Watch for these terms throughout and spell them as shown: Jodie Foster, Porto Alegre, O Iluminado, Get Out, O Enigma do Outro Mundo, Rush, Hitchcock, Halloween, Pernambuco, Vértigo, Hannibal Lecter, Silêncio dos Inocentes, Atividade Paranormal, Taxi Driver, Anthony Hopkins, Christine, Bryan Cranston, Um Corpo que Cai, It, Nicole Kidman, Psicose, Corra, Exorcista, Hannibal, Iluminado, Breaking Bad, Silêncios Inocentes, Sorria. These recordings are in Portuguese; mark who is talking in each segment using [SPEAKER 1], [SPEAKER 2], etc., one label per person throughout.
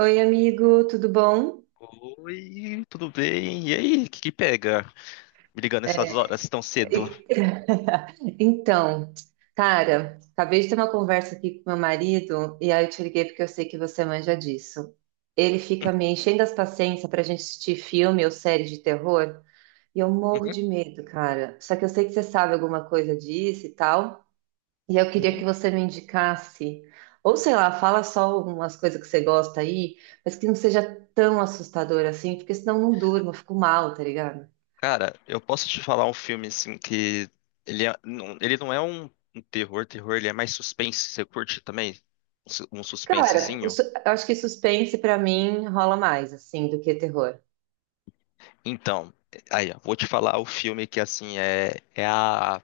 [SPEAKER 1] Oi, amigo, tudo bom?
[SPEAKER 2] Oi, tudo bem? E aí, o que que pega? Me ligando essas
[SPEAKER 1] É,
[SPEAKER 2] horas tão cedo.
[SPEAKER 1] E- Então, cara, acabei de ter uma conversa aqui com meu marido e aí eu te liguei porque eu sei que você manja disso. Ele fica me enchendo as paciências pra gente assistir filme ou série de terror e eu morro
[SPEAKER 2] Uhum,
[SPEAKER 1] de medo, cara. Só que eu sei que você sabe alguma coisa disso e tal, e eu queria
[SPEAKER 2] uhum.
[SPEAKER 1] que você me indicasse, ou sei lá, fala só algumas coisas que você gosta aí, mas que não seja tão assustador assim, porque senão eu não durmo, eu fico mal, tá ligado?
[SPEAKER 2] Cara, eu posso te falar um filme assim que ele não é um terror, terror, ele é mais suspense. Você curte também um
[SPEAKER 1] Cara,
[SPEAKER 2] suspensezinho?
[SPEAKER 1] eu acho que suspense pra mim rola mais, assim, do que terror.
[SPEAKER 2] Então, aí, ó, vou te falar o filme que assim é é a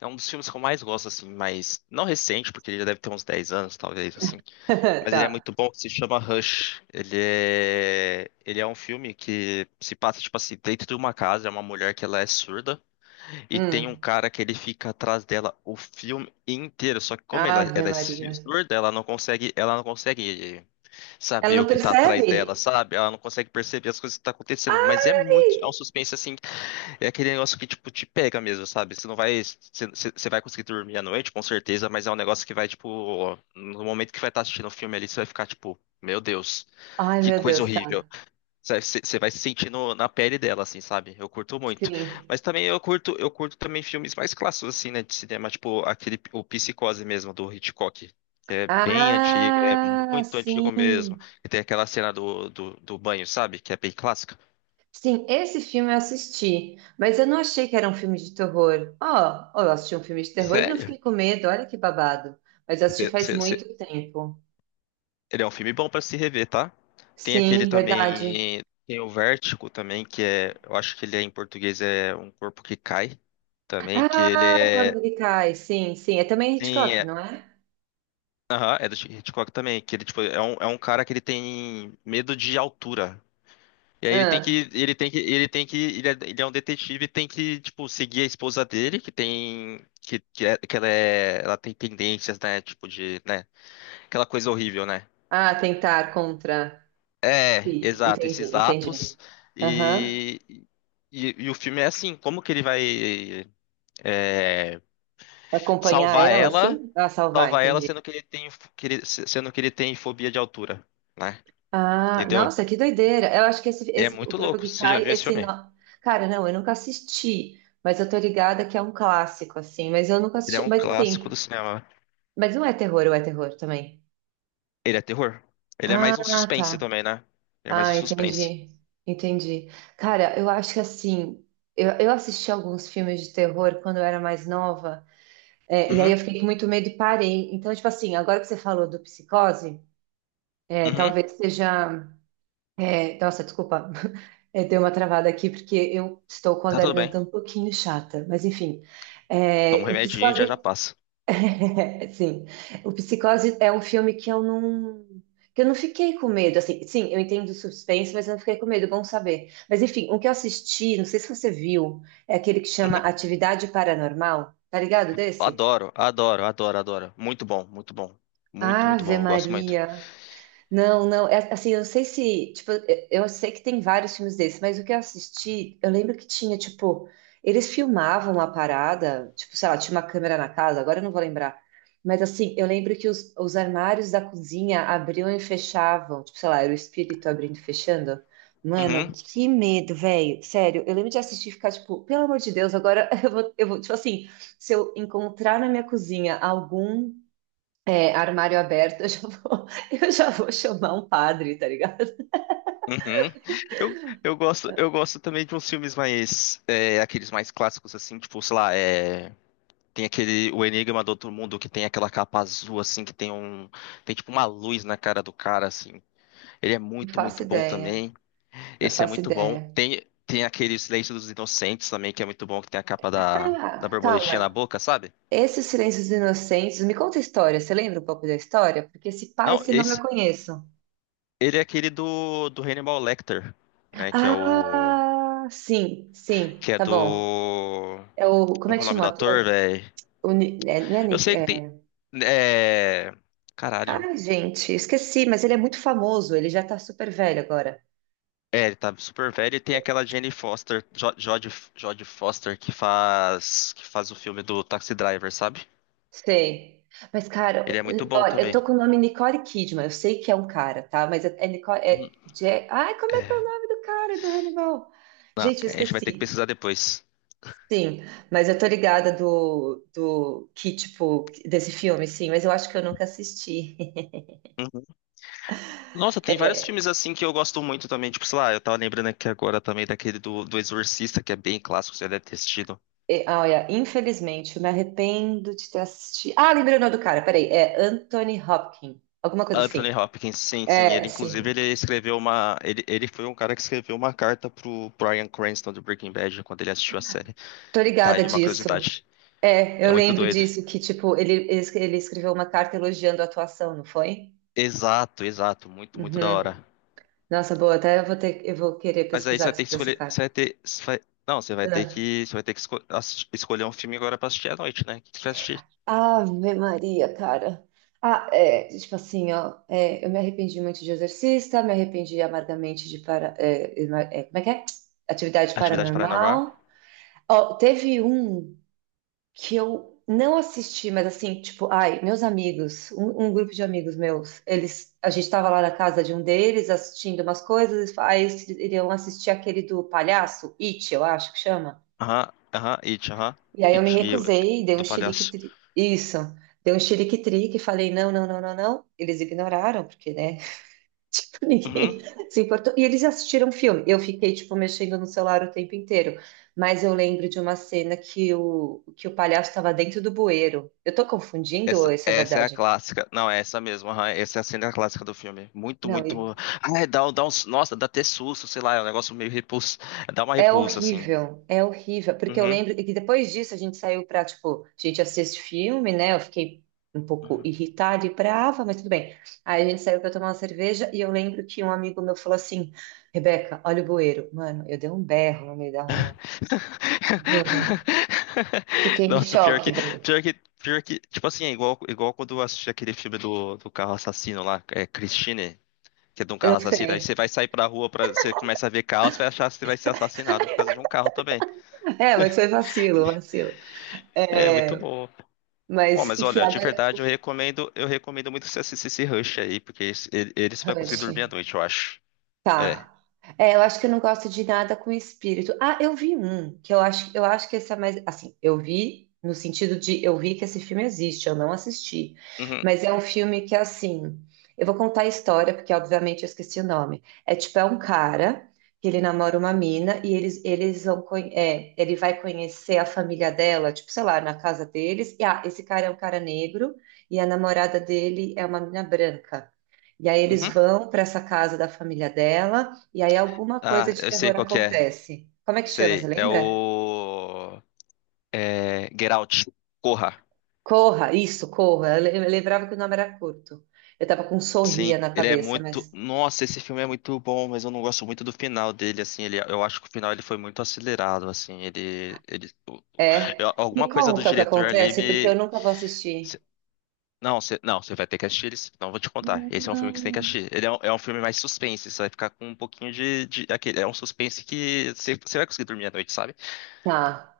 [SPEAKER 2] é um dos filmes que eu mais gosto assim, mas não recente, porque ele já deve ter uns 10 anos, talvez assim. Mas ele é
[SPEAKER 1] Tá.
[SPEAKER 2] muito bom, que se chama Rush. Ele é um filme que se passa, tipo assim, dentro de uma casa, é uma mulher que ela é surda, e tem um
[SPEAKER 1] Hum.
[SPEAKER 2] cara que ele fica atrás dela o filme inteiro. Só que como ela,
[SPEAKER 1] Ave
[SPEAKER 2] ela é
[SPEAKER 1] Maria.
[SPEAKER 2] surda, ela não consegue
[SPEAKER 1] Ela
[SPEAKER 2] saber
[SPEAKER 1] não
[SPEAKER 2] o que tá atrás dela,
[SPEAKER 1] percebe?
[SPEAKER 2] sabe? Ela não consegue perceber as coisas que tá acontecendo. Mas
[SPEAKER 1] Ai!
[SPEAKER 2] é um suspense assim. É aquele negócio que, tipo, te pega mesmo, sabe? Você não vai. Você vai conseguir dormir à noite, com certeza, mas é um negócio que vai, tipo. No momento que vai estar assistindo o filme ali, você vai ficar, tipo, meu Deus,
[SPEAKER 1] Ai,
[SPEAKER 2] que
[SPEAKER 1] meu
[SPEAKER 2] coisa
[SPEAKER 1] Deus,
[SPEAKER 2] horrível.
[SPEAKER 1] tá.
[SPEAKER 2] Você vai se sentindo na pele dela, assim, sabe? Eu curto muito.
[SPEAKER 1] Sim.
[SPEAKER 2] Mas também eu curto também filmes mais clássicos, assim, né, de cinema, tipo aquele, o Psicose mesmo, do Hitchcock. Que É bem antigo, é
[SPEAKER 1] Ah,
[SPEAKER 2] muito antigo mesmo.
[SPEAKER 1] sim.
[SPEAKER 2] E tem aquela cena do banho, sabe? Que é bem clássica.
[SPEAKER 1] Sim, esse filme eu assisti, mas eu não achei que era um filme de terror. Ó, ó, eu assisti um filme de terror e não
[SPEAKER 2] Sério?
[SPEAKER 1] fiquei com medo, olha que babado. Mas eu assisti faz muito tempo.
[SPEAKER 2] Ele é um filme bom pra se rever, tá? Tem aquele
[SPEAKER 1] Sim, verdade.
[SPEAKER 2] também, tem o Vértigo também, que é, eu acho que ele é em português é Um Corpo que Cai, também,
[SPEAKER 1] Ah, o Corvo que Cai, sim, sim. É também
[SPEAKER 2] sim,
[SPEAKER 1] Hitchcock,
[SPEAKER 2] é,
[SPEAKER 1] não é?
[SPEAKER 2] aham, é do Hitchcock também, que ele, tipo, é um cara que ele tem medo de altura. E aí ele tem
[SPEAKER 1] Ah,
[SPEAKER 2] que, ele tem que, ele tem que, ele é um detetive e tem que, tipo, seguir a esposa dele, que tem, que, é- que ela tem tendências, né, tipo de, né, aquela coisa horrível, né?
[SPEAKER 1] ah, tentar contra.
[SPEAKER 2] É,
[SPEAKER 1] Sim,
[SPEAKER 2] exato,
[SPEAKER 1] entendi,
[SPEAKER 2] esses atos.
[SPEAKER 1] entendi. Aham.
[SPEAKER 2] E, e o filme é assim, como que ele vai é,
[SPEAKER 1] Acompanhar
[SPEAKER 2] salvar
[SPEAKER 1] ela,
[SPEAKER 2] ela,
[SPEAKER 1] sim? Ah, salvar,
[SPEAKER 2] salvar ela
[SPEAKER 1] entendi.
[SPEAKER 2] sendo que ele tem, sendo que ele tem fobia de altura, né?
[SPEAKER 1] Ah,
[SPEAKER 2] Entendeu?
[SPEAKER 1] nossa, que doideira. Eu acho que esse,
[SPEAKER 2] É
[SPEAKER 1] esse o
[SPEAKER 2] muito
[SPEAKER 1] corpo
[SPEAKER 2] louco.
[SPEAKER 1] que
[SPEAKER 2] Você já
[SPEAKER 1] cai,
[SPEAKER 2] viu esse
[SPEAKER 1] esse
[SPEAKER 2] filme?
[SPEAKER 1] nó. Cara, não, eu nunca assisti, mas eu tô ligada que é um clássico, assim, mas eu nunca
[SPEAKER 2] Ele é
[SPEAKER 1] assisti.
[SPEAKER 2] um
[SPEAKER 1] Mas
[SPEAKER 2] clássico
[SPEAKER 1] assim,
[SPEAKER 2] do cinema.
[SPEAKER 1] mas não é terror, ou é terror também?
[SPEAKER 2] Ele é terror. Ele é
[SPEAKER 1] Ah,
[SPEAKER 2] mais um suspense
[SPEAKER 1] tá.
[SPEAKER 2] também, né? Ele é mais um
[SPEAKER 1] Ah,
[SPEAKER 2] suspense.
[SPEAKER 1] entendi. Entendi. Cara, eu acho que assim, eu assisti alguns filmes de terror quando eu era mais nova. É, e aí
[SPEAKER 2] Uhum,
[SPEAKER 1] eu fiquei com muito medo e parei. Então, tipo assim, agora que você falou do psicose,
[SPEAKER 2] uhum.
[SPEAKER 1] talvez seja. Nossa, desculpa, deu uma travada aqui, porque eu estou com a
[SPEAKER 2] Tá tudo bem.
[SPEAKER 1] garganta um pouquinho chata, mas enfim.
[SPEAKER 2] Toma um
[SPEAKER 1] É, o
[SPEAKER 2] remedinho e já
[SPEAKER 1] psicose.
[SPEAKER 2] já passa.
[SPEAKER 1] É, sim, o psicose é um filme que eu não. Que eu não fiquei com medo, assim, sim, eu entendo o suspense, mas eu não fiquei com medo, bom saber. Mas enfim, o que eu assisti, não sei se você viu, é aquele que chama
[SPEAKER 2] Uhum.
[SPEAKER 1] Atividade Paranormal, tá ligado desse?
[SPEAKER 2] Adoro, adoro, adoro, adoro. Muito bom, muito bom. Muito, muito
[SPEAKER 1] Ave
[SPEAKER 2] bom. Eu gosto muito.
[SPEAKER 1] Maria. Não, não, é, assim, eu não sei se, tipo, eu sei que tem vários filmes desses, mas o que eu assisti, eu lembro que tinha, tipo, eles filmavam a parada, tipo, sei lá, tinha uma câmera na casa, agora eu não vou lembrar, mas assim, eu lembro que os armários da cozinha abriam e fechavam, tipo, sei lá, era o espírito abrindo e fechando. Mano,
[SPEAKER 2] Uhum.
[SPEAKER 1] que medo, velho, sério, eu lembro de assistir e ficar, tipo, pelo amor de Deus, agora eu vou, tipo assim, se eu encontrar na minha cozinha algum armário aberto, eu já vou, eu já vou chamar um padre, tá ligado?
[SPEAKER 2] Uhum. Eu gosto também de uns filmes mais, é, aqueles mais clássicos assim, tipo, sei lá, é, tem aquele O Enigma do Outro Mundo que tem aquela capa azul assim, tem tipo uma luz na cara do cara assim. Ele é
[SPEAKER 1] Não
[SPEAKER 2] muito,
[SPEAKER 1] faço
[SPEAKER 2] muito bom
[SPEAKER 1] ideia,
[SPEAKER 2] também.
[SPEAKER 1] não
[SPEAKER 2] Esse é
[SPEAKER 1] faço
[SPEAKER 2] muito bom.
[SPEAKER 1] ideia.
[SPEAKER 2] Tem aquele Silêncio dos Inocentes também que é muito bom, que tem a capa da
[SPEAKER 1] Ah,
[SPEAKER 2] borboletinha na
[SPEAKER 1] calma.
[SPEAKER 2] boca, sabe?
[SPEAKER 1] Esses Silêncios Inocentes, me conta a história. Você lembra um pouco da história? Porque esse pai,
[SPEAKER 2] Não,
[SPEAKER 1] esse nome eu
[SPEAKER 2] esse,
[SPEAKER 1] conheço.
[SPEAKER 2] ele é aquele do Hannibal Lecter, né?
[SPEAKER 1] Ah, sim, sim,
[SPEAKER 2] Que é
[SPEAKER 1] tá bom.
[SPEAKER 2] do,
[SPEAKER 1] É o, como
[SPEAKER 2] como
[SPEAKER 1] é
[SPEAKER 2] que é
[SPEAKER 1] que
[SPEAKER 2] o nome
[SPEAKER 1] chama o
[SPEAKER 2] do ator,
[SPEAKER 1] ator?
[SPEAKER 2] velho?
[SPEAKER 1] Não é
[SPEAKER 2] Eu
[SPEAKER 1] Nick,
[SPEAKER 2] sei que tem. É. Caralho.
[SPEAKER 1] Cara, gente, esqueci, mas ele é muito famoso, ele já tá super velho agora.
[SPEAKER 2] É, ele tá super velho e tem aquela Jane Foster, Jodie Foster, que faz. Que faz o filme do Taxi Driver, sabe?
[SPEAKER 1] Sei. Mas,
[SPEAKER 2] Ele
[SPEAKER 1] cara,
[SPEAKER 2] é muito bom
[SPEAKER 1] olha, eu
[SPEAKER 2] também.
[SPEAKER 1] tô com o nome Nicole Kidman. Eu sei que é um cara, tá? Mas é Nicole.
[SPEAKER 2] Uhum.
[SPEAKER 1] Ai, como é que é o
[SPEAKER 2] É.
[SPEAKER 1] nome do cara do Hannibal?
[SPEAKER 2] Não,
[SPEAKER 1] Gente, eu
[SPEAKER 2] a gente vai ter que
[SPEAKER 1] esqueci.
[SPEAKER 2] pesquisar depois.
[SPEAKER 1] Sim, mas eu tô ligada do, do que, tipo, desse filme, sim, mas eu acho que eu nunca assisti.
[SPEAKER 2] Uhum. Nossa, tem vários
[SPEAKER 1] É,
[SPEAKER 2] filmes assim que eu gosto muito também. Tipo, sei lá, eu tava lembrando aqui agora também daquele do Exorcista, que é bem clássico, você deve ter assistido.
[SPEAKER 1] é, ah, olha, infelizmente, eu me arrependo de ter assistido. Ah, lembrei o nome do cara, peraí. É Anthony Hopkins, alguma coisa
[SPEAKER 2] Anthony
[SPEAKER 1] assim.
[SPEAKER 2] Hopkins, sim, sim.
[SPEAKER 1] É, sim.
[SPEAKER 2] Ele foi um cara que escreveu uma carta pro Bryan Cranston do Breaking Bad quando ele assistiu a série.
[SPEAKER 1] Tô
[SPEAKER 2] Tá
[SPEAKER 1] ligada
[SPEAKER 2] aí uma
[SPEAKER 1] disso.
[SPEAKER 2] curiosidade.
[SPEAKER 1] É,
[SPEAKER 2] É
[SPEAKER 1] eu
[SPEAKER 2] muito
[SPEAKER 1] lembro
[SPEAKER 2] doido.
[SPEAKER 1] disso, que tipo, ele, ele escreveu uma carta elogiando a atuação, não foi?
[SPEAKER 2] Exato, exato. Muito, muito da
[SPEAKER 1] Uhum.
[SPEAKER 2] hora.
[SPEAKER 1] Nossa, boa, até eu vou ter, eu vou querer
[SPEAKER 2] Mas aí você
[SPEAKER 1] pesquisar
[SPEAKER 2] vai ter que
[SPEAKER 1] sobre essa
[SPEAKER 2] escolher. Você
[SPEAKER 1] carta.
[SPEAKER 2] vai ter. Você vai- não, você vai ter
[SPEAKER 1] Ah.
[SPEAKER 2] que. Você vai ter que escolher um filme agora pra assistir à noite, né? O que você vai assistir?
[SPEAKER 1] Ave Maria, cara. Ah, é, tipo assim, ó, é, eu me arrependi muito de exorcista, me arrependi amargamente de para, como é que é? Atividade
[SPEAKER 2] Atividade Paranormal?
[SPEAKER 1] paranormal. Ó, teve um. Que eu não assisti, mas assim, tipo, ai, meus amigos, um grupo de amigos meus, a gente tava lá na casa de um deles assistindo umas coisas, aí eles iriam assistir aquele do palhaço, It, eu acho que chama.
[SPEAKER 2] Aham, aham.
[SPEAKER 1] E aí eu
[SPEAKER 2] It
[SPEAKER 1] me
[SPEAKER 2] e o-
[SPEAKER 1] recusei, dei
[SPEAKER 2] do
[SPEAKER 1] um chilique,
[SPEAKER 2] Palhaço.
[SPEAKER 1] isso, dei um chilique-trique, falei não, não, não, não, não. Eles ignoraram, porque, né?
[SPEAKER 2] Uhum.
[SPEAKER 1] Ninguém se importou. E eles assistiram o filme. Eu fiquei, tipo, mexendo no celular o tempo inteiro. Mas eu lembro de uma cena que o palhaço estava dentro do bueiro. Eu tô confundindo ou
[SPEAKER 2] Essa,
[SPEAKER 1] isso é
[SPEAKER 2] essa é a
[SPEAKER 1] verdade?
[SPEAKER 2] clássica. Não, é essa mesmo. Aham, essa é a cena clássica do filme. Muito,
[SPEAKER 1] Não,
[SPEAKER 2] muito. Ah, é, dá, um- dá uns. Nossa, dá até susto, sei lá, é um negócio meio repulso. Dá uma
[SPEAKER 1] é
[SPEAKER 2] repulsa, assim.
[SPEAKER 1] horrível. É horrível. Porque eu
[SPEAKER 2] Uhum.
[SPEAKER 1] lembro que depois disso a gente saiu pra, tipo, a gente assiste filme, né? Eu fiquei um pouco
[SPEAKER 2] Uhum.
[SPEAKER 1] irritada e brava, mas tudo bem. Aí a gente saiu pra tomar uma cerveja e eu lembro que um amigo meu falou assim: Rebeca, olha o bueiro. Mano, eu dei um berro no meio da rua. Juro. Fiquei em
[SPEAKER 2] Nossa, pior
[SPEAKER 1] choque,
[SPEAKER 2] que,
[SPEAKER 1] velho.
[SPEAKER 2] pior que, pior que, tipo assim, é igual, igual quando eu assisti aquele filme do carro assassino lá, é Christine, que é de um
[SPEAKER 1] Eu
[SPEAKER 2] carro assassino, aí você
[SPEAKER 1] sei.
[SPEAKER 2] vai sair pra rua, pra, você começa a ver carro, você vai achar que você vai ser assassinado por causa de um carro também.
[SPEAKER 1] É, mas foi vacilo, vacilo.
[SPEAKER 2] É, muito
[SPEAKER 1] É,
[SPEAKER 2] bom. Bom,
[SPEAKER 1] mas,
[SPEAKER 2] mas
[SPEAKER 1] enfim,
[SPEAKER 2] olha, de
[SPEAKER 1] agora.
[SPEAKER 2] verdade eu recomendo muito você assistir esse Rush aí, porque ele você vai conseguir
[SPEAKER 1] Rush.
[SPEAKER 2] dormir à noite, eu acho.
[SPEAKER 1] Tá.
[SPEAKER 2] É.
[SPEAKER 1] É, eu acho que eu não gosto de nada com espírito. Ah, eu vi um, que eu acho que esse é mais, assim, eu vi no sentido de eu vi que esse filme existe, eu não assisti.
[SPEAKER 2] Uhum.
[SPEAKER 1] Mas é um filme que assim, eu vou contar a história porque obviamente eu esqueci o nome. É tipo é um cara que ele namora uma mina e ele vai conhecer a família dela, tipo, sei lá, na casa deles. E ah, esse cara é um cara negro e a namorada dele é uma mina branca. E aí eles
[SPEAKER 2] Uhum.
[SPEAKER 1] vão para essa casa da família dela, e aí alguma coisa
[SPEAKER 2] Ah,
[SPEAKER 1] de
[SPEAKER 2] eu sei
[SPEAKER 1] terror
[SPEAKER 2] qual que é.
[SPEAKER 1] acontece. Como é que chama, você
[SPEAKER 2] Sei. É
[SPEAKER 1] lembra?
[SPEAKER 2] o. É. Get Out. Corra.
[SPEAKER 1] Corra, isso, Corra. Eu lembrava que o nome era curto. Eu tava com um
[SPEAKER 2] Sim,
[SPEAKER 1] sorria na
[SPEAKER 2] ele é
[SPEAKER 1] cabeça,
[SPEAKER 2] muito.
[SPEAKER 1] mas
[SPEAKER 2] Nossa, esse filme é muito bom, mas eu não gosto muito do final dele, assim. Ele, eu acho que o final ele foi muito acelerado, assim.
[SPEAKER 1] é.
[SPEAKER 2] Eu-
[SPEAKER 1] Me
[SPEAKER 2] alguma coisa do
[SPEAKER 1] conta o que
[SPEAKER 2] diretor ali
[SPEAKER 1] acontece, porque eu
[SPEAKER 2] me.
[SPEAKER 1] nunca vou assistir.
[SPEAKER 2] Não, você não, você vai ter que assistir ele, sim, não vou te contar. Esse é um filme que você tem que
[SPEAKER 1] Não.
[SPEAKER 2] assistir. É um filme mais suspense, você vai ficar com um pouquinho de aquele, é um suspense que você, você vai conseguir dormir à noite, sabe?
[SPEAKER 1] Tá,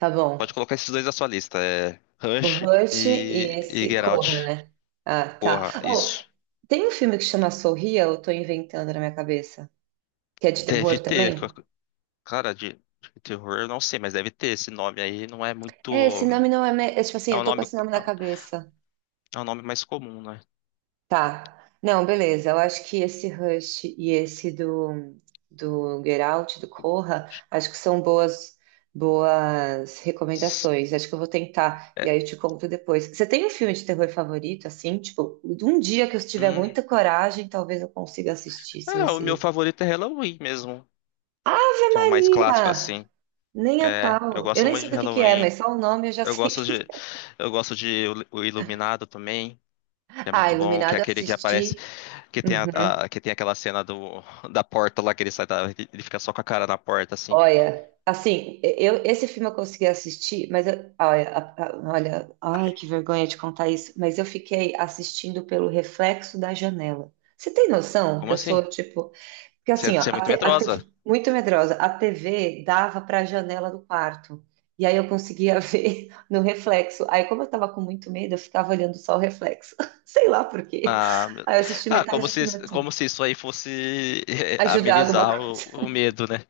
[SPEAKER 1] tá
[SPEAKER 2] Pode
[SPEAKER 1] bom.
[SPEAKER 2] colocar esses dois na sua lista, é
[SPEAKER 1] O
[SPEAKER 2] Rush
[SPEAKER 1] Rush e
[SPEAKER 2] e
[SPEAKER 1] esse
[SPEAKER 2] Get
[SPEAKER 1] Corra,
[SPEAKER 2] Out.
[SPEAKER 1] né? Ah, tá.
[SPEAKER 2] Porra,
[SPEAKER 1] Oh,
[SPEAKER 2] isso
[SPEAKER 1] tem um filme que chama Sorria, ou eu tô inventando na minha cabeça, que é de terror
[SPEAKER 2] deve ter,
[SPEAKER 1] também?
[SPEAKER 2] cara, de terror, eu não sei, mas deve ter esse nome aí, não é muito,
[SPEAKER 1] É, esse nome não é, me- é. Tipo assim,
[SPEAKER 2] é
[SPEAKER 1] eu
[SPEAKER 2] um
[SPEAKER 1] tô com
[SPEAKER 2] nome,
[SPEAKER 1] esse nome na cabeça.
[SPEAKER 2] é um nome mais comum, né?
[SPEAKER 1] Tá. Não, beleza. Eu acho que esse Rush e esse do, do Get Out, do Corra, acho que são boas, boas recomendações. Acho que eu vou tentar. E
[SPEAKER 2] É,
[SPEAKER 1] aí eu te conto depois. Você tem um filme de terror favorito, assim? Tipo, um dia que eu tiver
[SPEAKER 2] hum,
[SPEAKER 1] muita coragem, talvez eu consiga assistir, se
[SPEAKER 2] é, o meu
[SPEAKER 1] você.
[SPEAKER 2] favorito é Halloween mesmo,
[SPEAKER 1] Ave
[SPEAKER 2] que é o mais clássico
[SPEAKER 1] Maria!
[SPEAKER 2] assim.
[SPEAKER 1] Nem a
[SPEAKER 2] É, eu
[SPEAKER 1] pau. Eu
[SPEAKER 2] gosto
[SPEAKER 1] nem
[SPEAKER 2] muito
[SPEAKER 1] sei
[SPEAKER 2] de
[SPEAKER 1] do que é, mas
[SPEAKER 2] Halloween.
[SPEAKER 1] só o nome eu já
[SPEAKER 2] Eu
[SPEAKER 1] sei
[SPEAKER 2] gosto
[SPEAKER 1] que.
[SPEAKER 2] de, eu gosto de O Iluminado também, que é
[SPEAKER 1] Ah,
[SPEAKER 2] muito bom, que é
[SPEAKER 1] Iluminado eu
[SPEAKER 2] aquele que aparece,
[SPEAKER 1] assisti.
[SPEAKER 2] que tem a,
[SPEAKER 1] Uhum.
[SPEAKER 2] que tem aquela cena do, da porta lá que ele sai da, ele fica só com a cara na porta assim.
[SPEAKER 1] Olha, assim, esse filme eu consegui assistir, olha, ai, que vergonha de contar isso, mas eu fiquei assistindo pelo reflexo da janela. Você tem noção que
[SPEAKER 2] Como
[SPEAKER 1] eu
[SPEAKER 2] assim?
[SPEAKER 1] sou tipo, porque assim, ó,
[SPEAKER 2] Você é muito
[SPEAKER 1] a
[SPEAKER 2] medrosa.
[SPEAKER 1] TV muito medrosa, a TV dava para a janela do quarto. E aí eu conseguia ver no reflexo. Aí como eu tava com muito medo, eu ficava olhando só o reflexo. Sei lá por quê.
[SPEAKER 2] Ah, meu-
[SPEAKER 1] Aí eu assisti
[SPEAKER 2] ah,
[SPEAKER 1] metade do filme
[SPEAKER 2] como
[SPEAKER 1] assim,
[SPEAKER 2] se isso aí fosse eh,
[SPEAKER 1] ajudar alguma
[SPEAKER 2] amenizar
[SPEAKER 1] coisa.
[SPEAKER 2] o medo, né?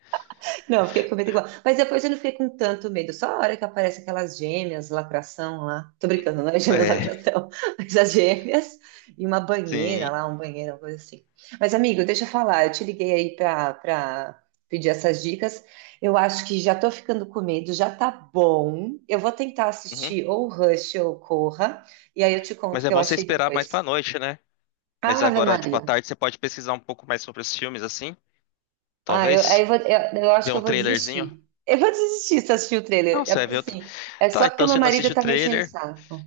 [SPEAKER 1] Não, fiquei com medo igual. Mas depois eu não fiquei com tanto medo. Só a hora que aparece aquelas gêmeas, lacração lá. Tô brincando, não é gêmeas
[SPEAKER 2] É,
[SPEAKER 1] lacração, mas as gêmeas e uma banheira
[SPEAKER 2] sim.
[SPEAKER 1] lá, um banheiro, uma coisa assim. Mas, amigo, deixa eu falar, eu te liguei aí pra pedir essas dicas. Eu acho que já tô ficando com medo, já tá bom. Eu vou tentar
[SPEAKER 2] Uhum.
[SPEAKER 1] assistir ou Rush ou Corra, e aí eu te conto o
[SPEAKER 2] Mas é
[SPEAKER 1] que eu
[SPEAKER 2] bom você
[SPEAKER 1] achei
[SPEAKER 2] esperar mais pra
[SPEAKER 1] depois.
[SPEAKER 2] noite, né? Mas
[SPEAKER 1] Ave
[SPEAKER 2] agora, tipo, à
[SPEAKER 1] Maria.
[SPEAKER 2] tarde você pode pesquisar um pouco mais sobre os filmes, assim,
[SPEAKER 1] Ah, eu, aí eu,
[SPEAKER 2] talvez.
[SPEAKER 1] vou- eu, eu acho
[SPEAKER 2] Ver
[SPEAKER 1] que eu
[SPEAKER 2] um
[SPEAKER 1] vou
[SPEAKER 2] trailerzinho.
[SPEAKER 1] desistir. Eu vou desistir se assistir o trailer.
[SPEAKER 2] Não,
[SPEAKER 1] É
[SPEAKER 2] você vai
[SPEAKER 1] porque
[SPEAKER 2] ver outro.
[SPEAKER 1] assim, é
[SPEAKER 2] Tá,
[SPEAKER 1] só porque
[SPEAKER 2] então
[SPEAKER 1] meu
[SPEAKER 2] você não
[SPEAKER 1] marido
[SPEAKER 2] assiste o
[SPEAKER 1] tá mexendo o
[SPEAKER 2] trailer.
[SPEAKER 1] saco.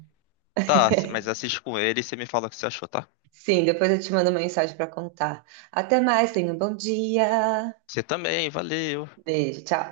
[SPEAKER 2] Tá, mas assiste com ele e você me fala o que você achou, tá?
[SPEAKER 1] Sim, depois eu te mando uma mensagem pra contar. Até mais, tenha um bom dia.
[SPEAKER 2] Você também, valeu.
[SPEAKER 1] Beijo, tchau.